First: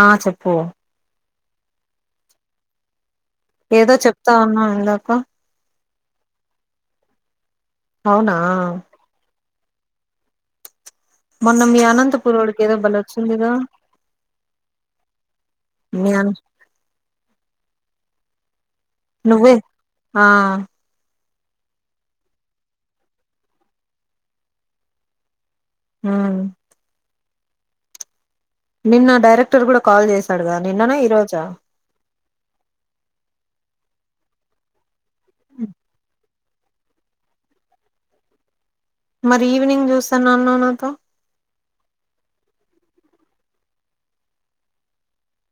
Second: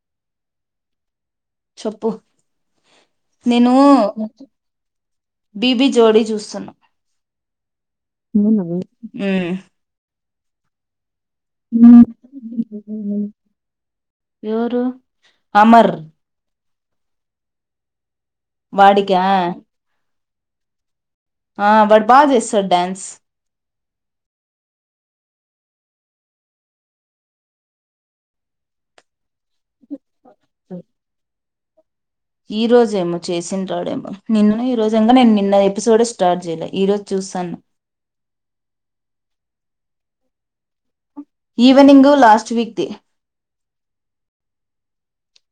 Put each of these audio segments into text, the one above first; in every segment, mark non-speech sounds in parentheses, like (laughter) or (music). ఆ చెప్పు చెప్పు నేను ఏదో చెప్తా ఉన్నావు ఇందాక బిబి జోడీ చూస్తున్నా అవునా ఉమ్ మొన్న మీ అనంతపూరోడికి ఏదో బలే వచ్చిందిగా ఎవరు అమర్ మీ అన్ వాడికా నువ్వే ఆ ఆ వాడు బా చేస్తాడు డ్యాన్స్ ఉమ్ నిన్నో డైరెక్టర్ కూడా కాల్ చేసాడుగా నిన్ననా ఈ రోజా ఈ రోజేమో చేసింటాడేమో నిన్ననో ఈ రోజు ఇంకా నేను నిన్న ఎపిసోడ్స్ స్టార్ట్ చేయలే ఈరోజు చూసాన్న మరి ఈవినింగ్ చూస్తానన్నావు నాతో evening last week the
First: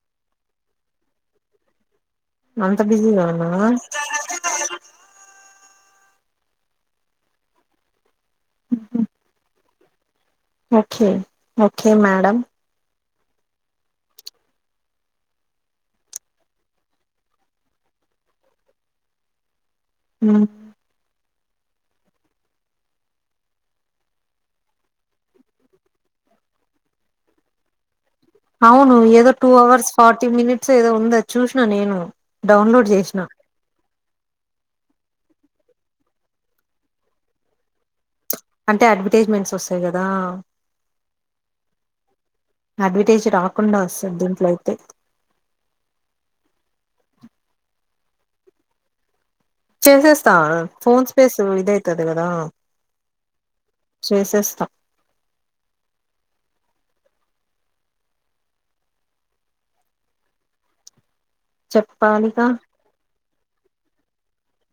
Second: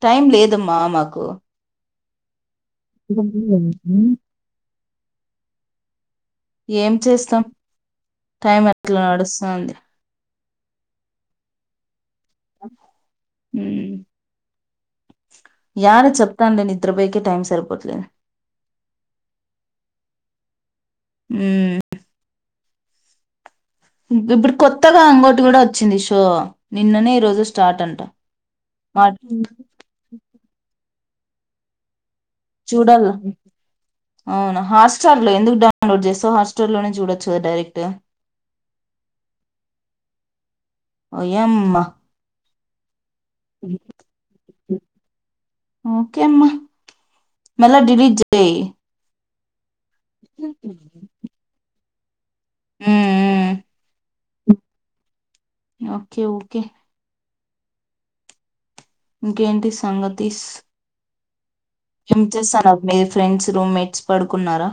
time లేదమ్మా మాకు అంతా బిజీనా నా ఏం చేస్తాం టైం అట్లా నడుస్తాంది ఓకే ఓకే మేడం ఉమ్ యాడ చెప్తండే నిద్రపోయేకే టైం సరిపోట్లేదు ఉ ఉమ్ ఇప్పుడు కొత్తగా ఇంగోటి కూడా వచ్చింది షో నిన్ననే ఈ రోజు స్టార్ట్ అంట అవును మా ఏదో టూ అవర్స్ ఫార్టీ మినిట్స్ ఏదో ఉంది అది చూసినా నేను డౌన్లోడ్ చేసిన అవునా హాట్స్టార్ లో ఎందుకు డౌన్లోడ్ చేస్తావు హాట్స్టార్ లోనే చూడొచ్చు కదా డైరెక్ట్ అంటే అడ్వర్టైజ్మెంట్స్ వస్తాయి కదా వియామ్మ అడ్వటైజ్ రాకుండా వస్తాది దీంట్లో అయితే మల్ల డిలీట్ చేయి చేసేస్తా ఫోన్ స్పేస్ ఇదయితది కదా ఉమ్ చేసేస్తా ఉమ్ ఓకే ఓకే ఇంకేంటి సంగతీస్ ఏం చెప్పాలిగా చేస్తానారు మీ ఫ్రెండ్స్ రూమ్మేట్స్ పడుకున్నారా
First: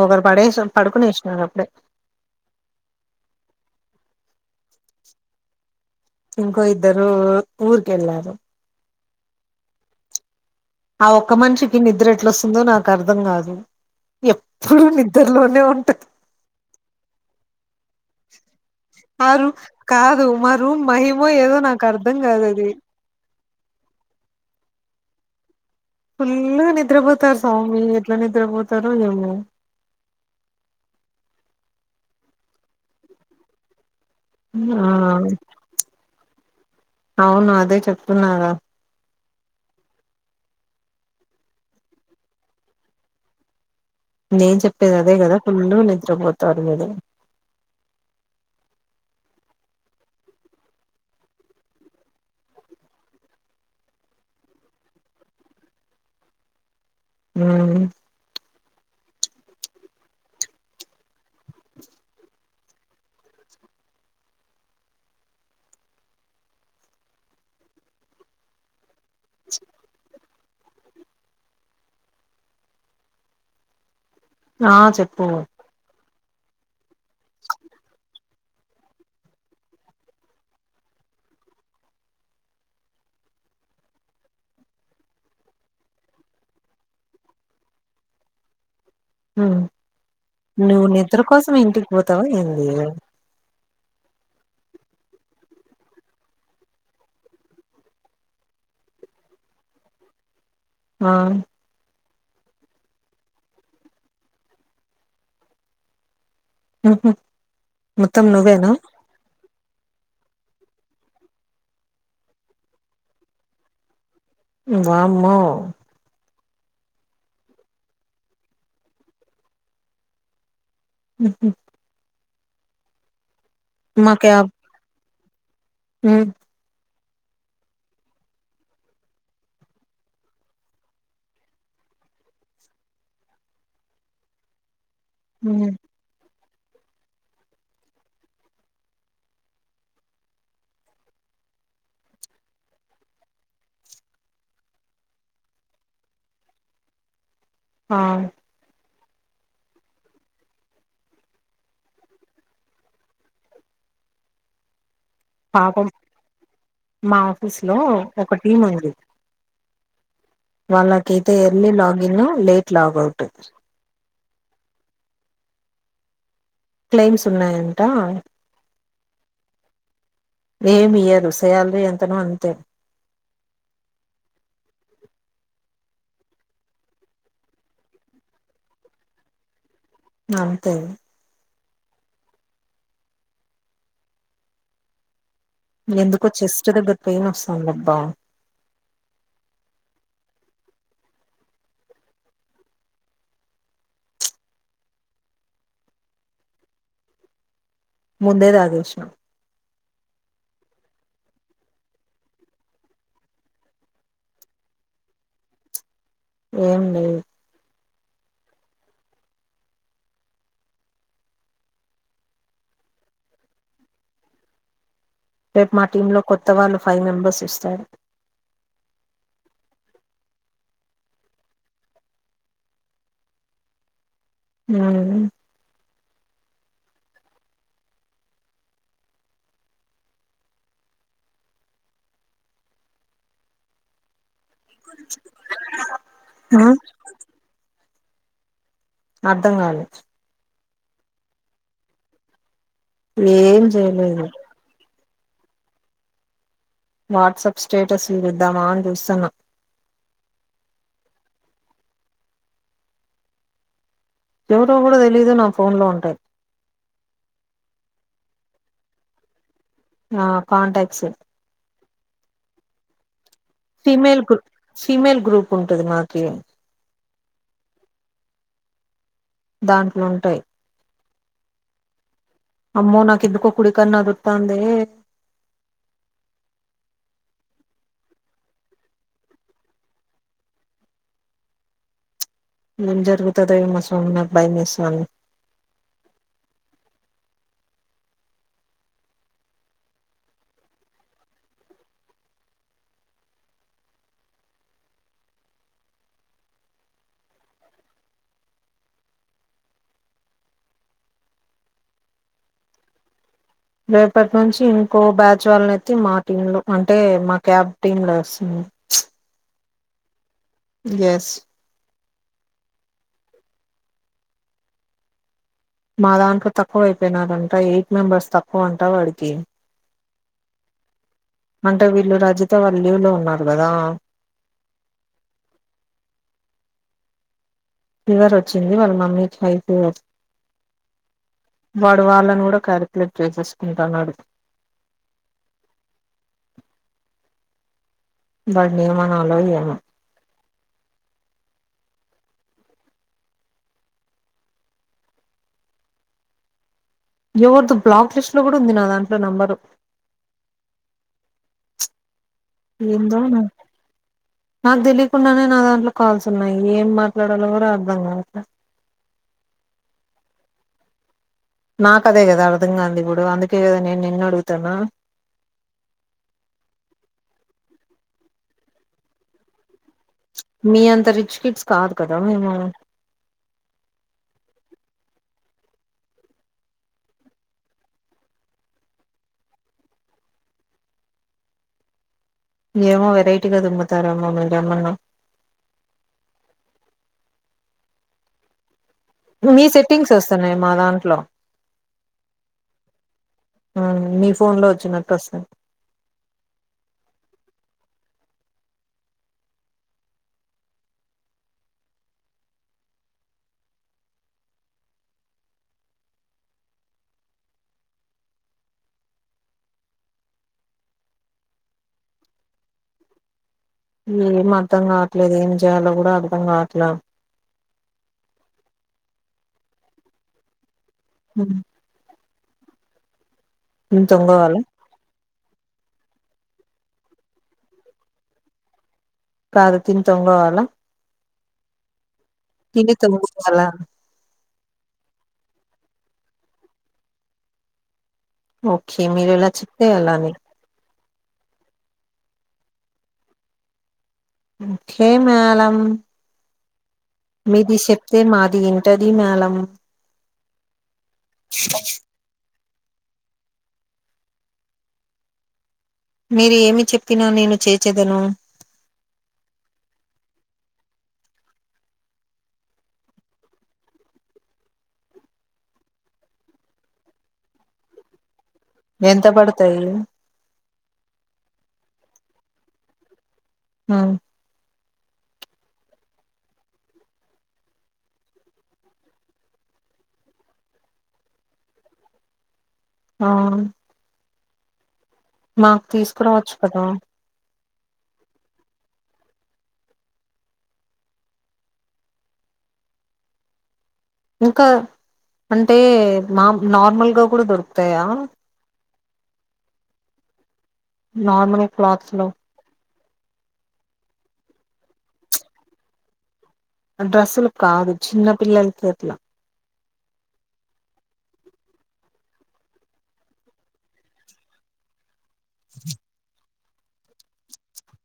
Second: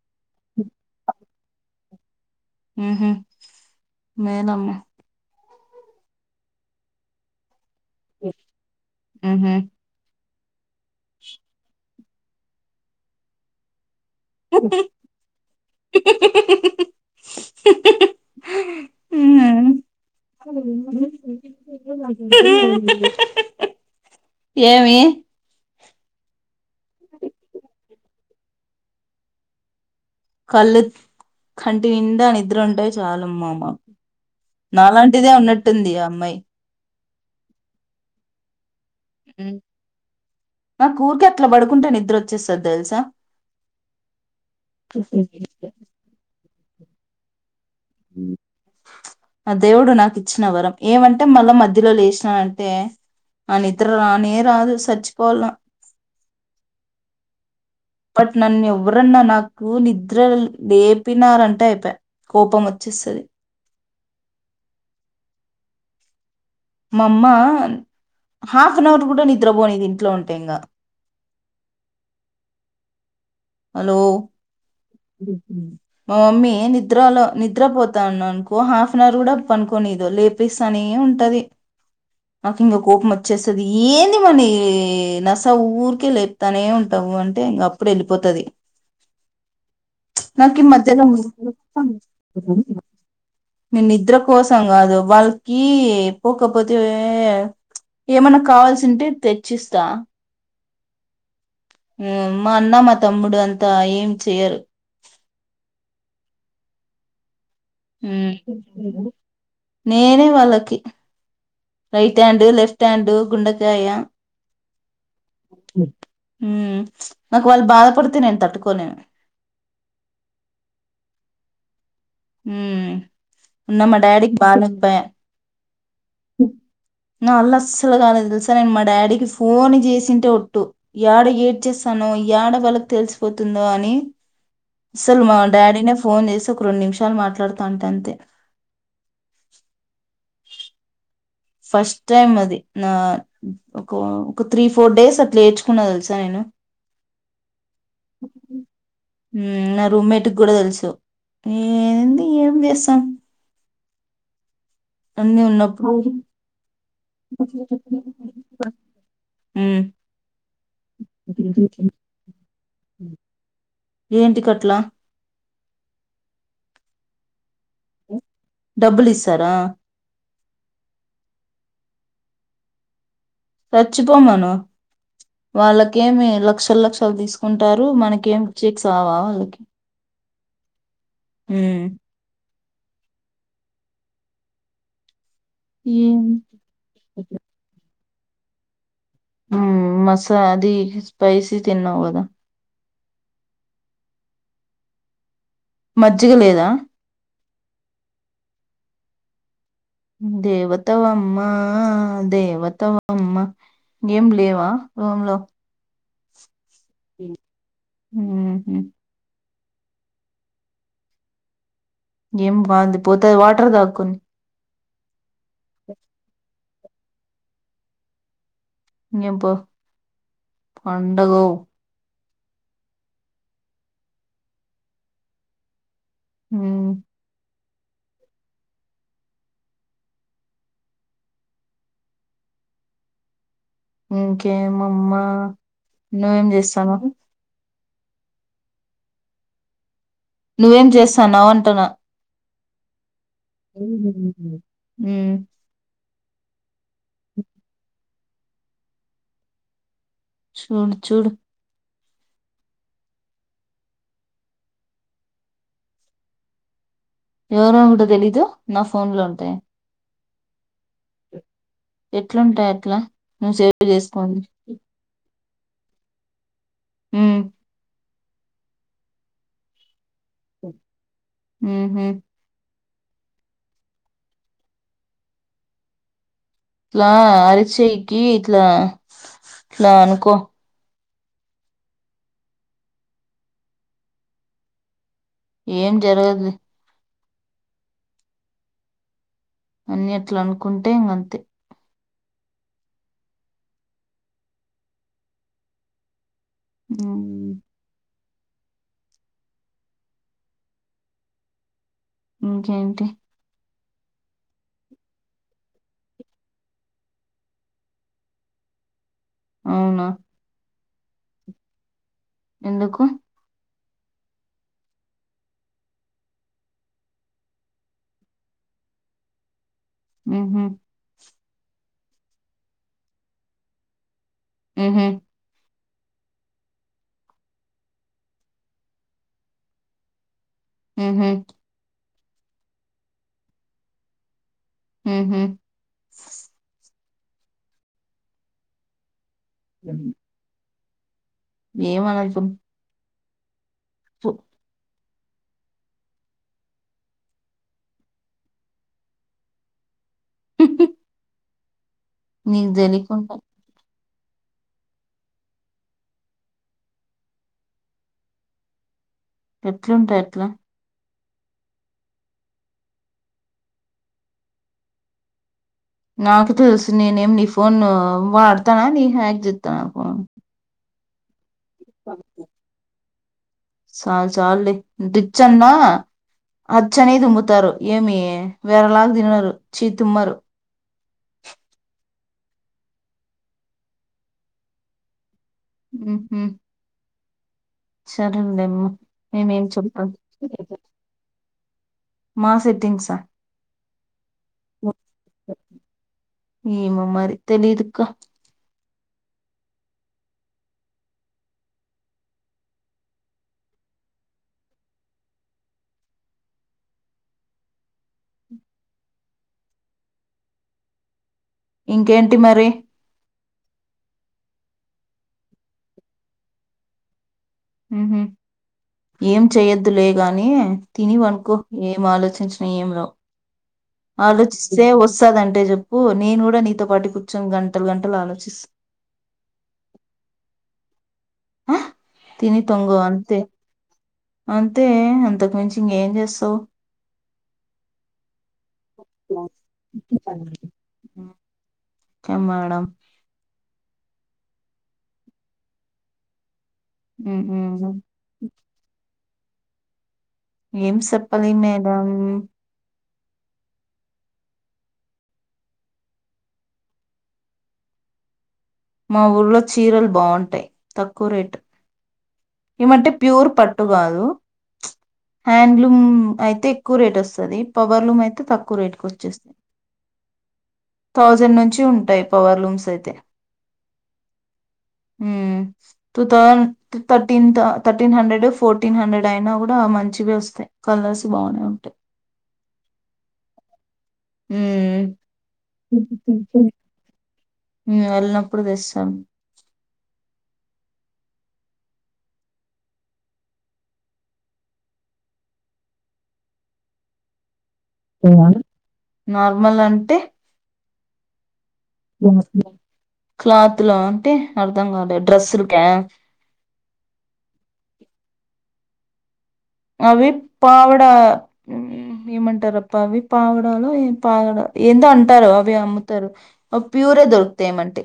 ఒకరు పడేసి పడుకునేసినారు అప్పుడే ఉహు మేలమ్మ ఇంకో ఇద్దరు ఊరు కెళ్లారు ఉహు ఆ ఒక్క మనిషికి నిద్ర ఎట్లొస్తుందో నాకు అర్ధం కాదు ఎప్పుడూ నిద్రలోనే ఉంటది ఆ రూమ్ మ్మ్. కాదు మా రూమ్ మహిమో ఏదో నాకు అర్ధం కాదు అది ఏమి ఫుల్లుగా నిద్రపోతారు స్వామి ఎట్లా నిద్రపోతారో ఏమో కళ్లు కంటి నిండా నిద్ర ఉంటే చాలు అమ్మా మాకు ఆ నాలాంటిదే ఉన్నట్టుంది ఆ అమ్మాయి అవును అదే చెప్తున్నాగా ఉమ్ మాకు ఊరికె అట్లా పడుకుంటే నిద్ద్రొచ్చేస్తాది తెలుసా నేను చెప్పేది అదే కదా ఫుల్లు నిద్రపోతారు మీరు ఉమ్ ఆ దేవుడు నాకు ఇచ్చిన వరం ఏమంటే మళ్లా మధ్యలో లేసినా అంటే ఆ నిద్ర రానే రాదు సచ్చిపోవాల్ల ఉమ్ బట్ నన్ను ఎవరన్నా నాకు నిద్ర లేపినారంటే అయిపయా కోపం వచ్చేస్తది మా అమ్మ హాఫ్ అన్ అవర్ కూడా నిద్రపోనియది ఇంట్లో ఉంటే ఇంకా హలో ఆ చెప్పు మా మమ్మీ నిద్రలో నిద్రపోతాన్నానుకో కో హాఫ్ అన్ అవర్ కూడా పనుకోనియదు లేపేస్తానే ఉంటది నాకు ఇంక కోపం వచ్చేస్తది ఏంది మమ్మీ నస ఊరికే లేపుతానే ఉంటా వు నువ్వు అంటే ఇంగ అప్పుడు వెళ్లిపోతది ఉమ్ నాకి ఈ నువ్వు మధ్యలో (inaudible) నిద్ర కోసం ఇంటికి పోతావా ఏంది నేను నిద్ర కోసం కాదు వాళ్లకి పోకపోతే ఏమన్నా కావాల్సింటే తెచ్చిస్తా అ మ్ మా అన్న మా తమ్ముడు అంతా ఏం చెయ్యరు ఉ హూ మొత్తం ఉమ్, నువ్వేనా నేనే వాళ్లకి రైట్ హ్యాండు లెఫ్ట్ హ్యాండు గుండెకాయ వామ్మో ఉమ్ నాకు వాళ్లు బాధపడితే నేను తట్టుకోలేను మ్ హూ మ్ మొన్న మా డాడికి బాలేకపాయే మ్ నా అల్ల అస్సలుగానే తెలుసా నేను మా డాడీకి ఫోన్ చేసింటే ఒట్టు ఏడ ఏడ్ చేస్తాను తనం ఏడవాళ్ళకి తెలిసిపోతుందో అని అసలు మా ఉమ్ డాడీ నే ఫోన్ చేసి ఒక రెండు నిమిషం చ మాట్లాడుతా అంటే అంతే ఫస్ట్ టైమ్ అది నా ఒక ఒక త్రీ ఫోర్ డేస్ అట్లా ఏడ్చుకున్న తెలుసా నేను ఆ హ్మ్. నా రూమ్మేట్ కి కూడా తెలుసు ఏంది ఏం చేస్తాం అన్నిీ పాపం ఉన్నప్పుడు మా అ ఆఫీస్ లో ఒక టీం ఉంది వాళ్ళకైతే ఎర్లీ లాగిన్ లేట్ లాగౌట్ ఏంటి కట్లా క్లెయిమ్స్ ఉన్నాయంట డబ్బులు ఇస్తారా ఏమి ఇయ్యదు శాలరీ ఎంతనో అంతే సచ్చిపో మన వాళ్ళకేమి లక్షలు లక్షలు తీసుకుంటారు మనకేమి చెక్స్ అవా వాళ్ళకి అంతే హ ఏం ఎందుకో చెస్ట్ దగ్గర పెయిన్ వస్తాందిబ్బా మసా అది స్పైసీ తిన్నావుదా మజ్జిగ లేదా ముందేది ఆగషం దేవతవమ్మా దేవతవమ్మ ఏం లేవా రూమ్ లో ఏం లేదు హ ఏం బంది పోతది వాటర్ దాకుని రేపు మా టీ లో కొత్త వాళ్ళు ఫైవ్ మెంబర్స్ ఇస్తారు ఏం పో పండగ అ హ ఇంకే మా అమ్మ నున్నోేం ఆ చేస్తునావ్ అర్ధం కాలి నువ్వేం చేస్తాన్నావ అంటనా ఏం చెయలేదు హ్మ్ వాట్సాప్ స్టేటస్లు చుద్దామా అని చూస్తున్నా చుడు చుడు ఎవరిదో కూడా తెలీదు నా ఫోన్ లో ఉంటాయి ఎవరో కూడా తెలీదు నా ఫోన్ లో ఉంటయి నా కాంటాక్ట్స్ ఎట్లుంటాయి అట్లా నువ్వు సేవ్ ఫీమేల్ చేసుకోండి గ్రూప్ ఫీమేల్ గ్రూప్ ఉంటది మాకి హ్మ్ దాంట్లో ఉంటాయి హ్ హ్మ్ అమ్మో నాకి ఎందుకో కుడి కన్నా ఆదర్తందే ఇట్లా అరిచెయ్ కి ఇట్లా ఇట్లా అనుకో ఎంజరుగుతదెమో స్వామి నాకు భయం వేస్తాంది ఏం జరగదు లే అన్ని అట్ల అనుకుంటే ఇంగంతే హ్మ్ ఇంకేంటి రేపటి నుంచి ఇంకో బ్యాచ్ వాళ్ళనయితే మా టీమ్ లో అంటే మా క్యాబ్ టీమ్ లో వస్తుంది అవున యస్ ఎందుకు మా దాంట్లో తక్కువ అయిపోయినారంట ఎయిట్ మెంబర్స్ తక్కువ అంట వాడికి ఉహు అంటే వీళ్ళు రజిత వాళ్ళు లీవులో ఉన్నారు కదా ఉహు ఫీవర్ ఒచ్చింది వాళ్ళ మమ్మీకి హై ఫీవర్ ఉహు వాళ్ళను కూడ కాలిక్యులేట్ చేసేసుకుంటన్నాడు ఉహు వడ్ నీ ఎం ఆనాలో ఏమో ఏమి అనాల్ పుమ్ (unintelligible) ఎవరిదో బ్లాక్ లిస్ట్ లో కూడా ఉంది నా దాంట్లో నంబరు నీకు ఏందో తెలికుండా నాకు తెలియకుండానే నా దాంట్లో కాల్స్ ఉన్నాయి ఏం మాట్లాడాలో కూడా అర్థం కావట్ లే (unintelligible) ఎట్లుంటయి ఆట్లా నాకదే కదా అర్థంగా కాంది ఇప్పుడు అందుకే కదా నేను నిన్ను అడుగుతాను నాకు తెలుసు నేనేం నీ ఫోన్ ను వాడతానా నీ హ్యాక్ చెస్తాన ఫోన్ మీ అంత రిచ్చ కిడ్స్ కాదు కదా మేము సాల్ చాల్లే డిచ్చన్నా అచ్చనే దుమ్ముతారు ఏమి వేరేలాగ దినరు చీ తుమ్మరు (unintelligible) ఏమో వెరైటీగా తుంతారెమో మీరు ఏమన్నా ఉ హమ్ సరేంలేమ్మ మీ సెట్టింగ్స్ వస్తున్నాయి మా దాంట్లో మా సెట్టింగ్సా ఆ మీ ఫోన్ లో వచ్చినట్టు వస్తాయ్ ఏమో మరి తెలీదక్క ఇంకేంటి మరి ఏం అర్ధం కావట్లేదు ఏం చేయాలో కూడా అర్ధం కావట్ల ఉ హ్మ్ ఏం చెయ్యొద్దులేగాని తిని పనుకో ఏం ఆలోచి చిన ఏం రావ్ తిని తొంగోవాల ఆలోచిస్తే వ స్తదంటే చెప్పు నేను కూడా నీతో పాటు కూర్చొని గంటలు గంటలు ఆలోచిస్త కాదు తిని తొంగోవాలా ఆ? తిని తొంగ అంతే తొంగోవాల అంతే అంతకు మించి ఇంకె జేస్తవ్ ఓకే మీరు ఎలా చెప్తే అలానే కెం మేడం ఇంకె మేళం ఉమ్, మీది ఉమ్. చెప్తే మాది ఇంటది మేలం ఏం చెప్పాలి మేడం మీరు ఏమి చెప్పినా నేను చేచదను మా ఊర్లో చీరలు బావుంటాయి తక్కువ రేటు ఏమంటే ప్యూర్ పట్టు కాదు హ్యాండ్లూమ్ అయితే ఎక్కువ రేట్ వస్తది పవర్లూమ్ అయితే తక్కువ రేట్కి ఎంత వచ్చేస్తాయి పడతాయి థౌజండ్ నుంచి ఉంటాయి పవర్ లూమ్స్ అయితే ఆ ఉమ్ టూథౌ thirteen thirteen hundred fourteen hundred అయినా కూడా మంచి చివి వస్తాయి కలర్స్ బానే ఉంటాయి ఆ ఉమ్ మాకు తీసుకురావచ్చు కదా ఉమ్ వెళ్ళినప్పుడు తెస్తాను ఇంకా అంటే మా నార్మల్గా కూడా దొరుకుతాయా నార్మల్ అంటే నార్మల్ క్లాత్స్ లో క్లాత్ లో అంటే అర్థం కాలేదు డ్రెస్సులకే డ్రస్సులు కాదు చిన్న పిల్లలకి అట్ల అవి పావడ ఏమంటారప్ప అవి పావడాలో పావడా ఏందో అంట టారు అవి అమ్ముతారు అవ్ ప్యూరే దొరుకుతాయ్ ఏమంటే